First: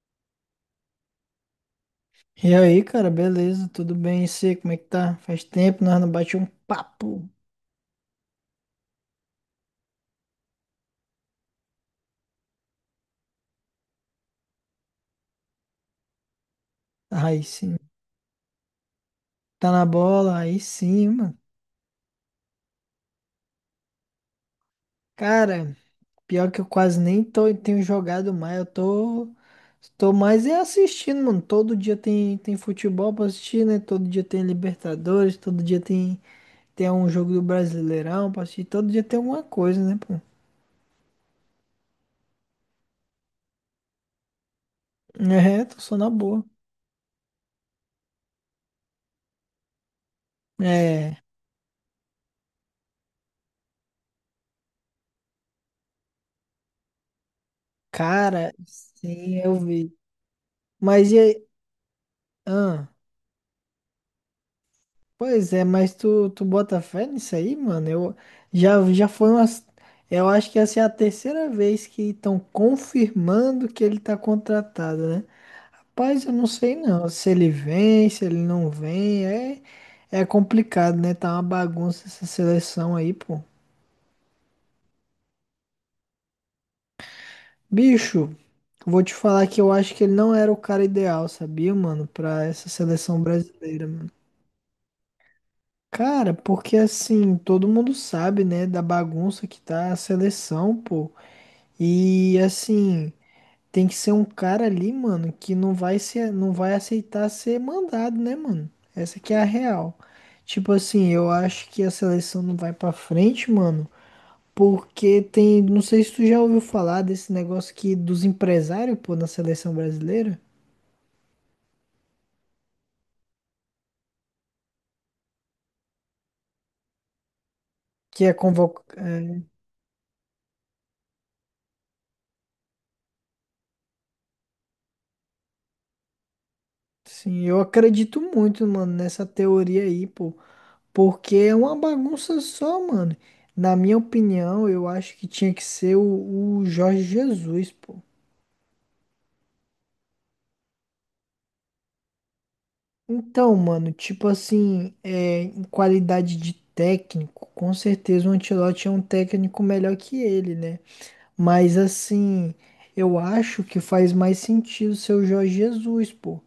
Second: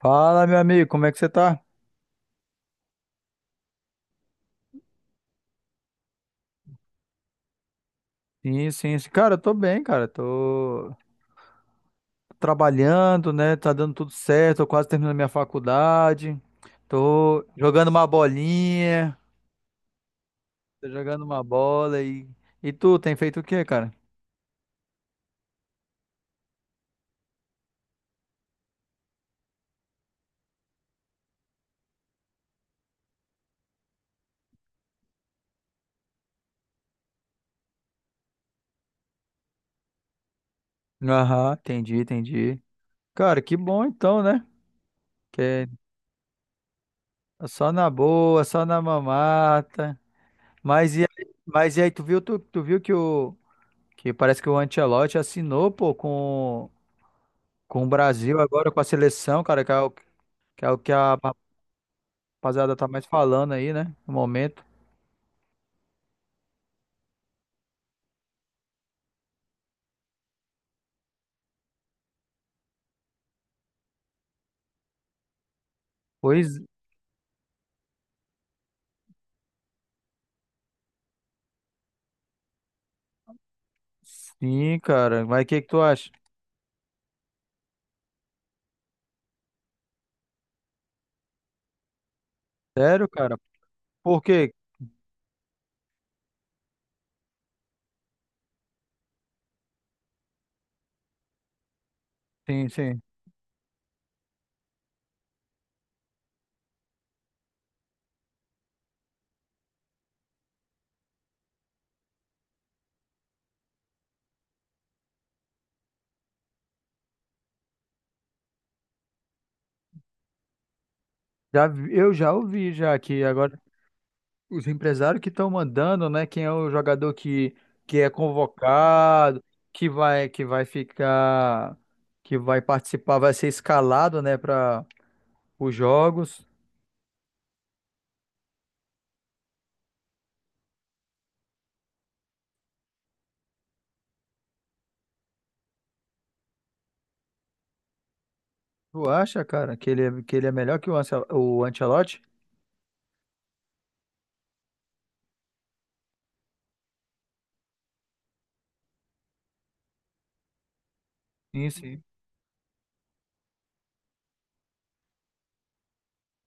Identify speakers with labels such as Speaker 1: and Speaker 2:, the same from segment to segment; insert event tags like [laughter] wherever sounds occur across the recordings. Speaker 1: Fala, meu amigo, como é que você tá?
Speaker 2: E aí, cara, beleza? Tudo bem? E você, como é que tá? Faz tempo, nós não bate um papo.
Speaker 1: Sim, sim, sim. Cara, eu tô bem, cara. Tô trabalhando, né? Tá dando tudo certo. Tô quase terminando minha faculdade.
Speaker 2: Aí
Speaker 1: Tô
Speaker 2: sim.
Speaker 1: jogando uma bolinha.
Speaker 2: Tá na bola? Aí
Speaker 1: Tô
Speaker 2: sim,
Speaker 1: jogando
Speaker 2: mano.
Speaker 1: uma bola e. E tu, tem feito o quê, cara?
Speaker 2: Cara, pior que eu quase nem tô, tenho jogado mais. Eu tô mais é assistindo, mano. Todo dia tem futebol pra assistir, né? Todo dia tem Libertadores, todo dia tem um jogo do Brasileirão pra assistir. Todo dia tem alguma coisa, né, pô?
Speaker 1: Aham, entendi, entendi. Cara, que bom então, né?
Speaker 2: É,
Speaker 1: Que
Speaker 2: tô só na boa.
Speaker 1: é só na boa, só na mamata.
Speaker 2: É,
Speaker 1: Mas e aí, tu viu, tu viu que o. Que parece que o Ancelotti assinou, pô, com. Com o Brasil
Speaker 2: cara,
Speaker 1: agora, com a
Speaker 2: sim,
Speaker 1: seleção,
Speaker 2: eu
Speaker 1: cara, que é o
Speaker 2: vi.
Speaker 1: que, é o que
Speaker 2: Mas
Speaker 1: a
Speaker 2: e aí?
Speaker 1: rapaziada tá
Speaker 2: Ahn?
Speaker 1: mais falando aí, né? No momento.
Speaker 2: Pois é, mas tu bota fé nisso aí, mano? Eu já foi umas. Eu acho que essa é a terceira vez que estão confirmando que ele tá contratado, né? Rapaz, eu não
Speaker 1: Pois
Speaker 2: sei não. Se ele vem, se ele não vem, é complicado, né? Tá uma bagunça essa seleção aí, pô.
Speaker 1: sim, cara. Mas o que que tu acha?
Speaker 2: Bicho, vou te falar que eu acho que ele não era o cara ideal, sabia, mano? Pra essa
Speaker 1: Sério,
Speaker 2: seleção
Speaker 1: cara?
Speaker 2: brasileira, mano.
Speaker 1: Por quê?
Speaker 2: Cara, porque assim, todo mundo sabe, né, da bagunça que tá a seleção, pô. E
Speaker 1: Sim, sim.
Speaker 2: assim, tem que ser um cara ali, mano, que não vai ser, não vai aceitar ser mandado, né, mano? Essa que é a real. Tipo assim, eu acho que a seleção não vai pra frente, mano, porque tem, não sei se tu já ouviu falar desse negócio aqui dos empresários, pô, na seleção brasileira,
Speaker 1: Já, eu já ouvi já que agora os empresários que estão mandando, né? Quem é o jogador que é
Speaker 2: que é convoc...
Speaker 1: convocado, que vai ficar, que vai participar, vai ser escalado, né, para os jogos.
Speaker 2: sim, eu acredito muito, mano, nessa teoria aí, pô. Porque é uma bagunça só, mano. Na minha opinião, eu acho que tinha que ser o Jorge Jesus, pô.
Speaker 1: Tu acha, cara, que ele, que ele é melhor que o, o Ancelotti?
Speaker 2: Então, mano, tipo assim, em qualidade de técnico, com certeza o Ancelotti é um técnico melhor que ele, né?
Speaker 1: Sim,
Speaker 2: Mas
Speaker 1: sim.
Speaker 2: assim, eu acho que faz mais sentido ser o Jorge Jesus, pô.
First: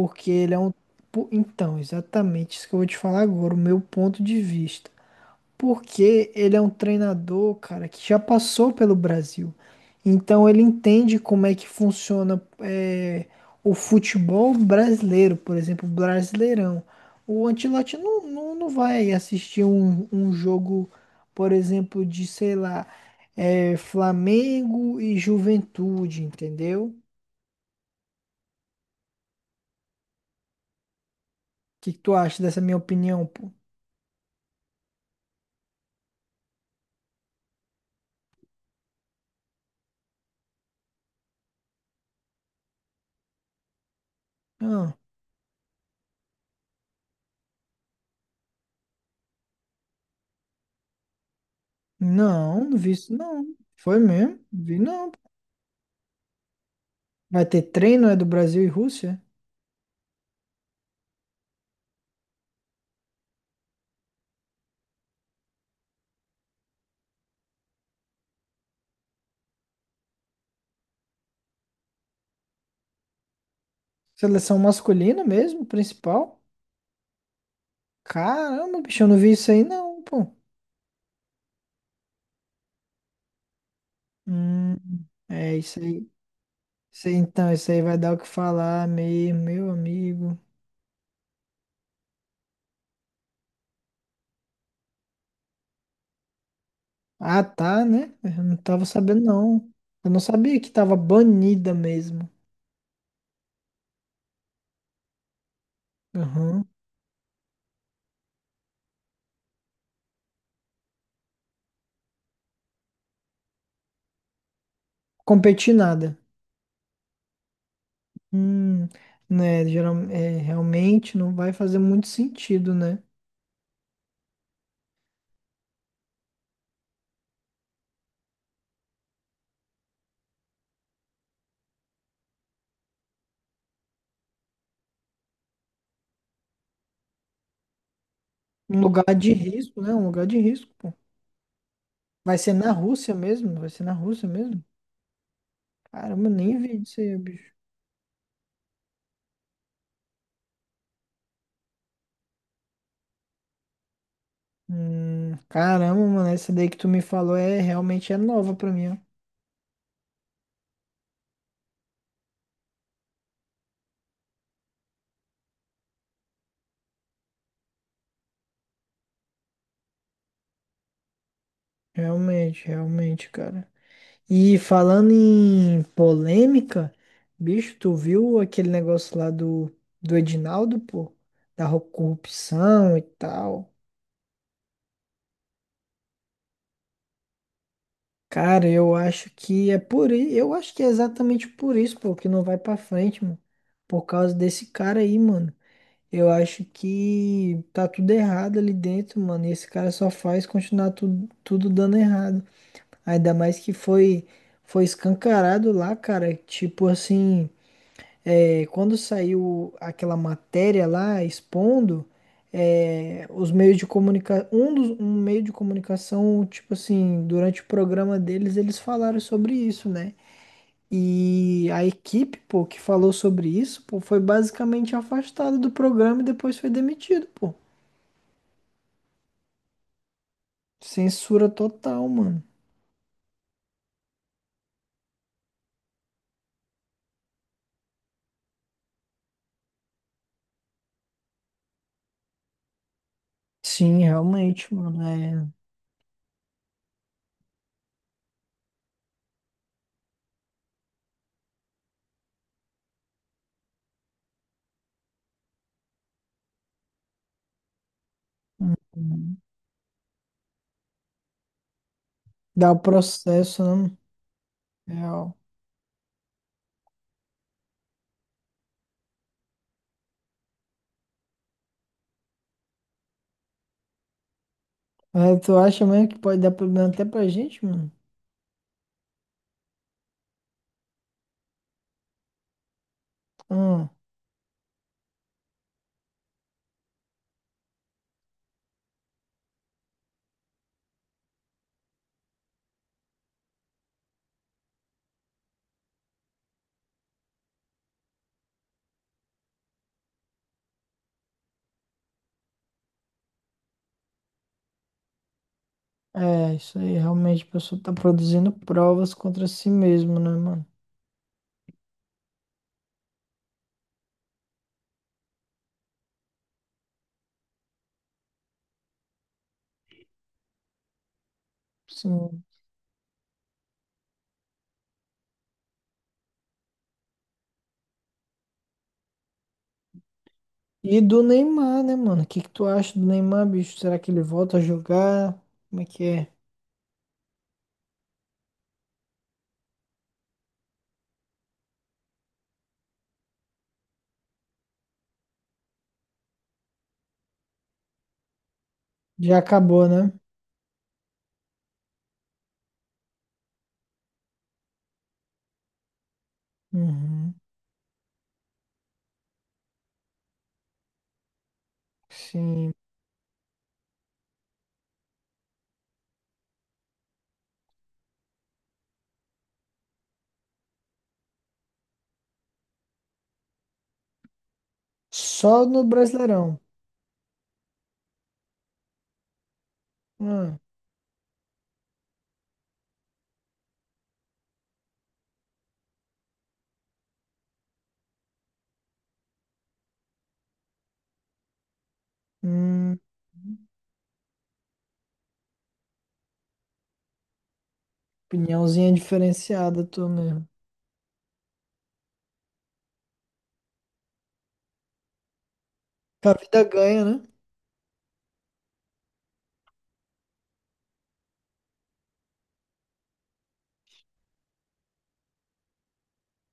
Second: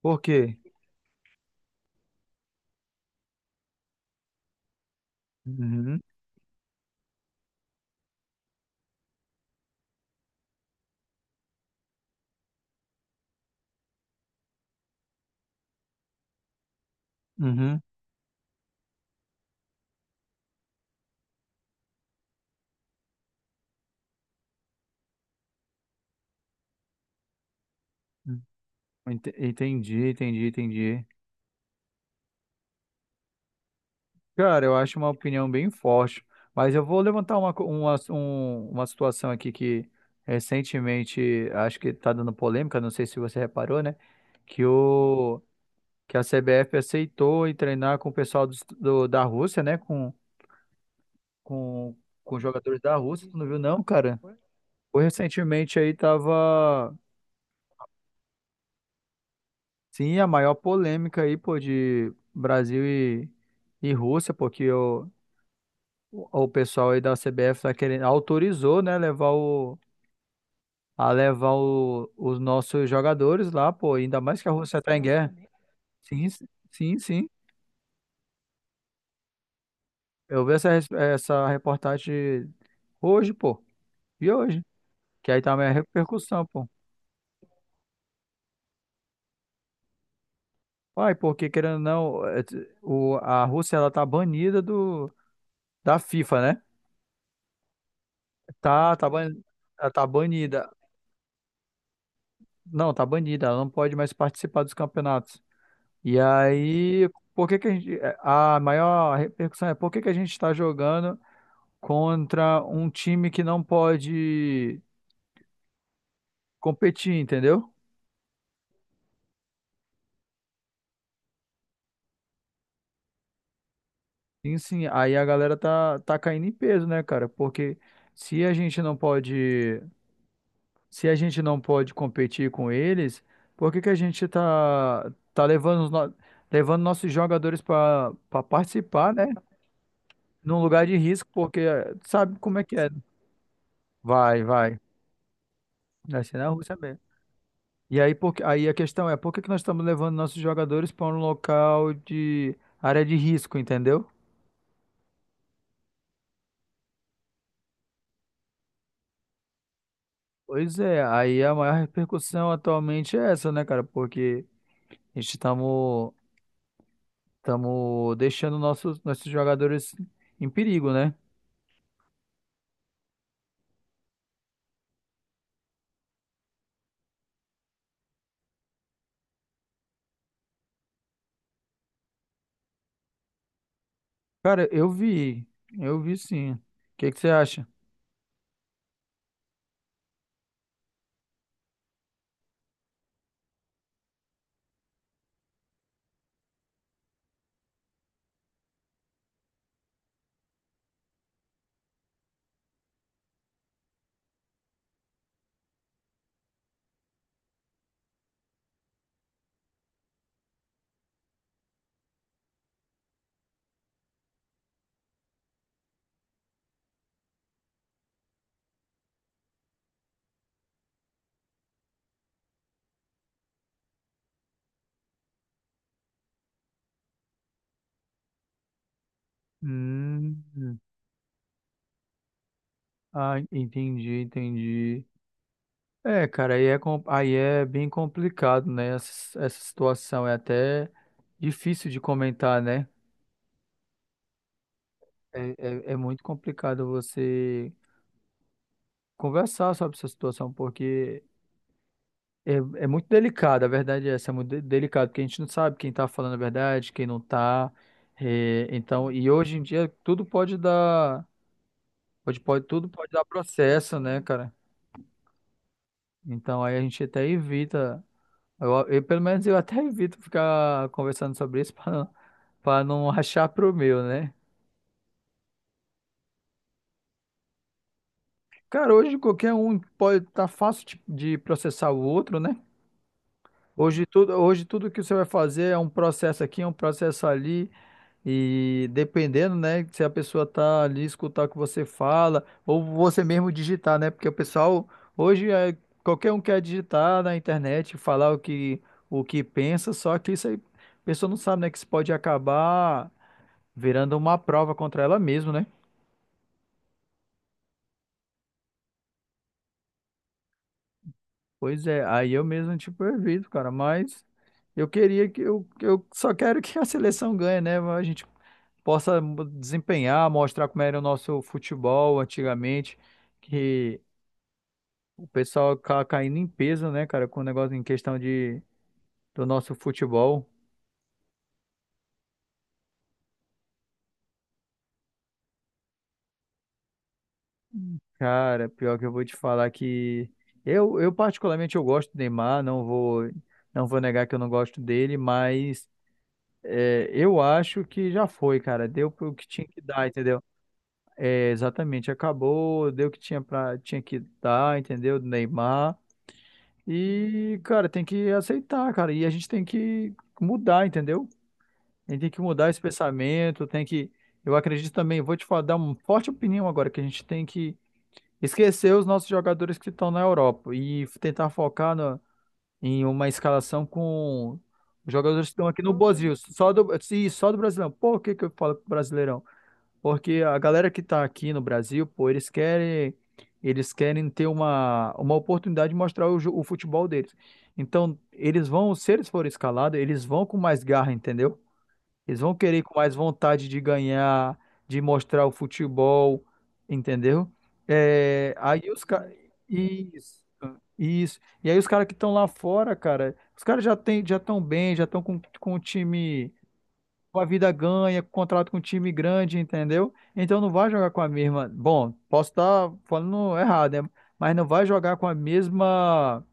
Speaker 1: Por
Speaker 2: ele
Speaker 1: quê?
Speaker 2: é um. Pô, então, exatamente isso que eu vou te falar agora, o meu ponto de vista.
Speaker 1: Uhum,
Speaker 2: Porque ele é um treinador, cara, que já passou pelo Brasil. Então ele entende como é que funciona o futebol brasileiro, por exemplo, o Brasileirão. O
Speaker 1: uhum.
Speaker 2: Ancelotti não vai assistir um jogo, por exemplo, de, sei lá, Flamengo e Juventude, entendeu? O
Speaker 1: Hum, Entendi, entendi, entendi.
Speaker 2: que tu acha dessa minha opinião, pô?
Speaker 1: Cara, eu acho uma opinião bem forte, mas eu vou levantar uma, uma, uma situação aqui que recentemente acho que está dando polêmica, não sei se você reparou, né? Que,
Speaker 2: Ah,
Speaker 1: o, que a CBF aceitou em treinar com o pessoal do, da Rússia, né? Com, com
Speaker 2: não
Speaker 1: jogadores
Speaker 2: vi
Speaker 1: da
Speaker 2: isso,
Speaker 1: Rússia, tu
Speaker 2: não.
Speaker 1: não viu não,
Speaker 2: Foi
Speaker 1: cara?
Speaker 2: mesmo? Vi
Speaker 1: Foi
Speaker 2: não.
Speaker 1: recentemente aí tava.
Speaker 2: Vai ter treino, é do Brasil e Rússia?
Speaker 1: Sim, a maior polêmica aí, pô, de Brasil e Rússia, porque o, o pessoal aí da CBF tá querendo, autorizou, né, levar o, a levar os nossos jogadores lá, pô, ainda mais que a
Speaker 2: Seleção
Speaker 1: Rússia tá em
Speaker 2: masculina
Speaker 1: guerra.
Speaker 2: mesmo,
Speaker 1: Sim,
Speaker 2: principal?
Speaker 1: sim, sim.
Speaker 2: Caramba, bicho, eu não vi isso aí não, pô.
Speaker 1: Eu vi essa, essa reportagem hoje, pô, e hoje,
Speaker 2: Hum,
Speaker 1: que aí tá
Speaker 2: é
Speaker 1: a
Speaker 2: isso aí.
Speaker 1: repercussão, pô.
Speaker 2: Isso aí, então, isso aí vai dar o que falar mesmo, meu amigo.
Speaker 1: Uai, porque querendo ou não, é, o, a Rússia, ela tá banida do, da FIFA, né?
Speaker 2: Ah, tá, né? Eu não tava
Speaker 1: Tá, tá,
Speaker 2: sabendo, não.
Speaker 1: ela tá
Speaker 2: Eu não sabia
Speaker 1: banida.
Speaker 2: que tava banida mesmo.
Speaker 1: Não, tá banida, ela não pode mais participar dos campeonatos. E
Speaker 2: Aham.
Speaker 1: aí, por que que a gente, é, a maior repercussão é por que que a gente está jogando contra um time que não pode
Speaker 2: Competir nada.
Speaker 1: competir, entendeu?
Speaker 2: Hum, né, geral, realmente não vai fazer muito sentido, né?
Speaker 1: Sim, sim, aí a galera tá, tá caindo em peso, né, cara? Porque se a gente não pode, se a gente não pode competir com eles, por que que a gente tá, tá levando os levando nossos jogadores para
Speaker 2: Um
Speaker 1: participar,
Speaker 2: lugar
Speaker 1: né?
Speaker 2: de risco, né? Um lugar de
Speaker 1: Num
Speaker 2: risco,
Speaker 1: lugar
Speaker 2: pô.
Speaker 1: de risco, porque
Speaker 2: Vai
Speaker 1: sabe
Speaker 2: ser
Speaker 1: como é
Speaker 2: na
Speaker 1: que é,
Speaker 2: Rússia mesmo? Vai ser na Rússia
Speaker 1: vai,
Speaker 2: mesmo?
Speaker 1: vai. Vai
Speaker 2: Caramba, eu
Speaker 1: ser na
Speaker 2: nem
Speaker 1: Rússia
Speaker 2: vi
Speaker 1: mesmo.
Speaker 2: isso aí, bicho.
Speaker 1: E aí, por, aí a questão é, por que que nós estamos levando nossos jogadores para um local de área de risco, entendeu?
Speaker 2: Caramba, mano, essa daí que tu me falou realmente é nova pra mim, ó.
Speaker 1: Pois é, aí a maior repercussão atualmente é essa, né, cara? Porque a gente estamos deixando nossos, nossos jogadores em perigo, né?
Speaker 2: Realmente, realmente, cara. E falando em polêmica, bicho, tu viu aquele negócio lá do, do Edinaldo, pô? Da ro- corrupção e tal.
Speaker 1: Cara, eu vi sim. O que que você acha?
Speaker 2: Cara, eu acho que é por isso, eu acho que é exatamente por isso, pô, que não vai pra frente, mano. Por causa desse cara aí, mano. Eu acho que tá tudo errado ali dentro, mano. E esse cara só faz continuar tudo dando errado. Ainda mais que foi escancarado lá, cara. Tipo assim, quando saiu aquela matéria lá expondo, os meios de comunicação, um meio de comunicação, tipo assim, durante o programa deles, eles falaram sobre isso, né? E a equipe, pô, que falou sobre isso, pô, foi basicamente afastada do programa e depois foi demitido, pô.
Speaker 1: Hum,
Speaker 2: Censura total, mano.
Speaker 1: ah, entendi, entendi. É, cara, aí é, aí é bem complicado, né? Essa situação é até difícil de comentar, né?
Speaker 2: Sim, realmente, mano.
Speaker 1: É,
Speaker 2: É...
Speaker 1: é, é muito complicado você conversar sobre essa situação, porque é, é muito delicado, a verdade é essa, é muito delicado, porque a gente não sabe quem tá falando a verdade, quem não tá. É, então, e hoje em dia tudo pode dar, pode, pode,
Speaker 2: Dá o
Speaker 1: tudo pode dar
Speaker 2: processo, né?
Speaker 1: processo, né, cara?
Speaker 2: Real.
Speaker 1: Então aí a gente até evita. Pelo menos eu até evito ficar conversando sobre isso [laughs] pra não [laughs] achar pro meu, né?
Speaker 2: É, tu acha mesmo que pode dar problema até pra gente, mano?
Speaker 1: Cara, hoje qualquer um pode estar fácil de processar o outro, né?
Speaker 2: Hum,
Speaker 1: Hoje tudo que você vai fazer é um processo aqui, é um processo ali, e dependendo, né, se a pessoa tá ali escutar o que você fala, ou você mesmo digitar, né? Porque o pessoal hoje é, qualquer um quer digitar na internet, falar o que pensa, só que isso aí a pessoa não sabe, né, que isso pode acabar virando uma prova contra ela mesma, né?
Speaker 2: isso aí, realmente, a pessoa tá produzindo provas contra si mesmo, né, mano?
Speaker 1: Pois é, aí eu mesmo, tipo, evito, cara, mas eu queria que eu só quero [laughs] que a seleção ganhe, né? A gente possa desempenhar, mostrar como era o nosso futebol
Speaker 2: Sim.
Speaker 1: antigamente, que o pessoal caindo em peso, né, cara, com o negócio em questão de, do nosso futebol.
Speaker 2: E do Neymar, né, mano? O que que tu acha do Neymar, bicho? Será que ele volta a jogar? Como é que é?
Speaker 1: Cara, pior que eu vou te falar que eu particularmente eu gosto do Neymar, não vou negar que eu não gosto dele, mas é, eu acho que já foi, cara, deu pro
Speaker 2: Já
Speaker 1: que tinha que
Speaker 2: acabou,
Speaker 1: dar,
Speaker 2: né?
Speaker 1: entendeu? É, exatamente, acabou, deu o que tinha pra, tinha que dar, entendeu? Do Neymar.
Speaker 2: Uhum,
Speaker 1: E, cara, tem que aceitar, cara. E a gente tem que mudar, entendeu? A gente tem que mudar
Speaker 2: sim.
Speaker 1: esse pensamento, tem que. Eu acredito também, vou te falar, dar uma forte opinião agora, que a gente tem que esquecer os nossos jogadores que estão na Europa e tentar focar em uma escalação com os jogadores que estão
Speaker 2: Só
Speaker 1: aqui
Speaker 2: no
Speaker 1: no Brasil,
Speaker 2: Brasileirão.
Speaker 1: só do, sim, só do Brasileirão. Por que que eu falo Brasileirão? Porque a
Speaker 2: Ah,
Speaker 1: galera que tá aqui no Brasil, pô, eles querem ter uma oportunidade de mostrar o, o futebol deles. Então, eles vão, se eles forem escalados, eles vão com mais garra, entendeu? Eles vão querer ir com
Speaker 2: hum,
Speaker 1: mais vontade de ganhar, de mostrar o futebol, entendeu? É, aí
Speaker 2: opiniãozinha
Speaker 1: os caras.
Speaker 2: diferenciada tu
Speaker 1: Isso,
Speaker 2: mesmo.
Speaker 1: isso. E aí os caras que estão lá fora, cara, os caras já têm, já estão bem, já estão com o
Speaker 2: Que a
Speaker 1: time
Speaker 2: vida ganha, né?
Speaker 1: com a vida ganha, com contrato com um time grande, entendeu? Então não vai jogar com a mesma. Bom, posso estar falando errado, né? Mas não vai jogar com a mesma.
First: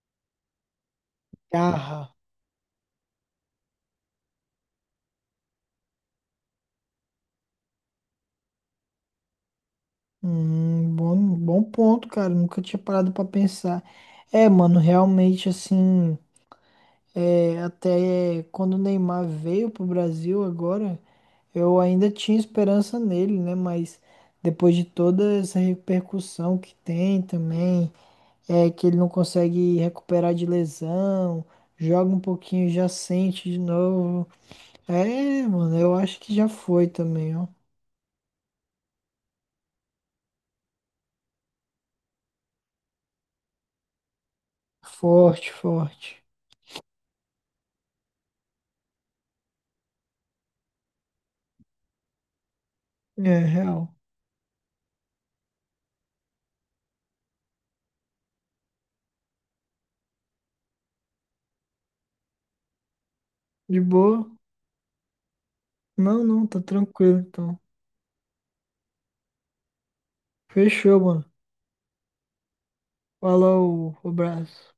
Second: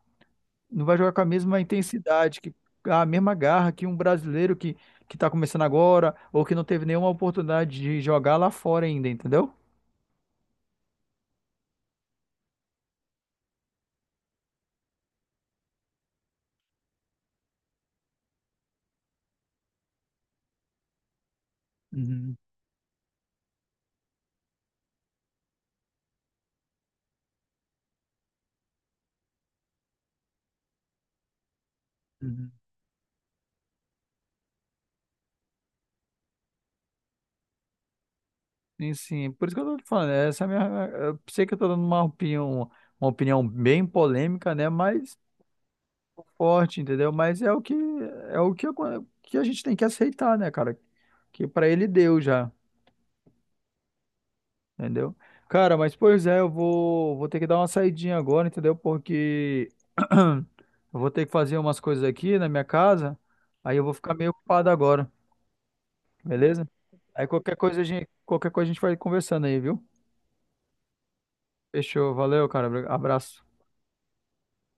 Speaker 1: Não vai jogar com a mesma
Speaker 2: Garra.
Speaker 1: intensidade, que a mesma garra que um brasileiro que está começando agora ou que não teve nenhuma oportunidade de jogar lá fora ainda, entendeu?
Speaker 2: Bom, bom ponto, cara. Nunca tinha parado pra pensar. É, mano, realmente assim, até quando o Neymar veio pro Brasil agora, eu ainda
Speaker 1: Uhum,
Speaker 2: tinha esperança nele, né? Mas depois de toda essa repercussão que tem também. Que ele não consegue recuperar de lesão, joga um
Speaker 1: uhum.
Speaker 2: pouquinho e já sente de novo. É, mano, eu acho que já foi também, ó.
Speaker 1: Sim, sim. Por isso que eu tô te falando, essa é a minha. Eu sei que eu tô dando uma opinião bem polêmica, né? Mas
Speaker 2: Forte, forte.
Speaker 1: forte, entendeu? Mas é o que que a gente tem que aceitar, né, cara? Que pra ele deu já,
Speaker 2: É, real.
Speaker 1: entendeu? Cara, mas pois é, eu vou vou ter que dar uma saidinha agora, entendeu? Porque [clears throat] eu vou ter que fazer umas coisas aqui na minha casa, aí
Speaker 2: De
Speaker 1: eu vou ficar
Speaker 2: boa?
Speaker 1: meio ocupado agora,
Speaker 2: Não, não, tá
Speaker 1: beleza?
Speaker 2: tranquilo
Speaker 1: Aí qualquer
Speaker 2: então.
Speaker 1: coisa a gente vai conversando aí, viu?
Speaker 2: Fechou, mano.
Speaker 1: Fechou, valeu, cara. Abraço.
Speaker 2: Falou, abraço.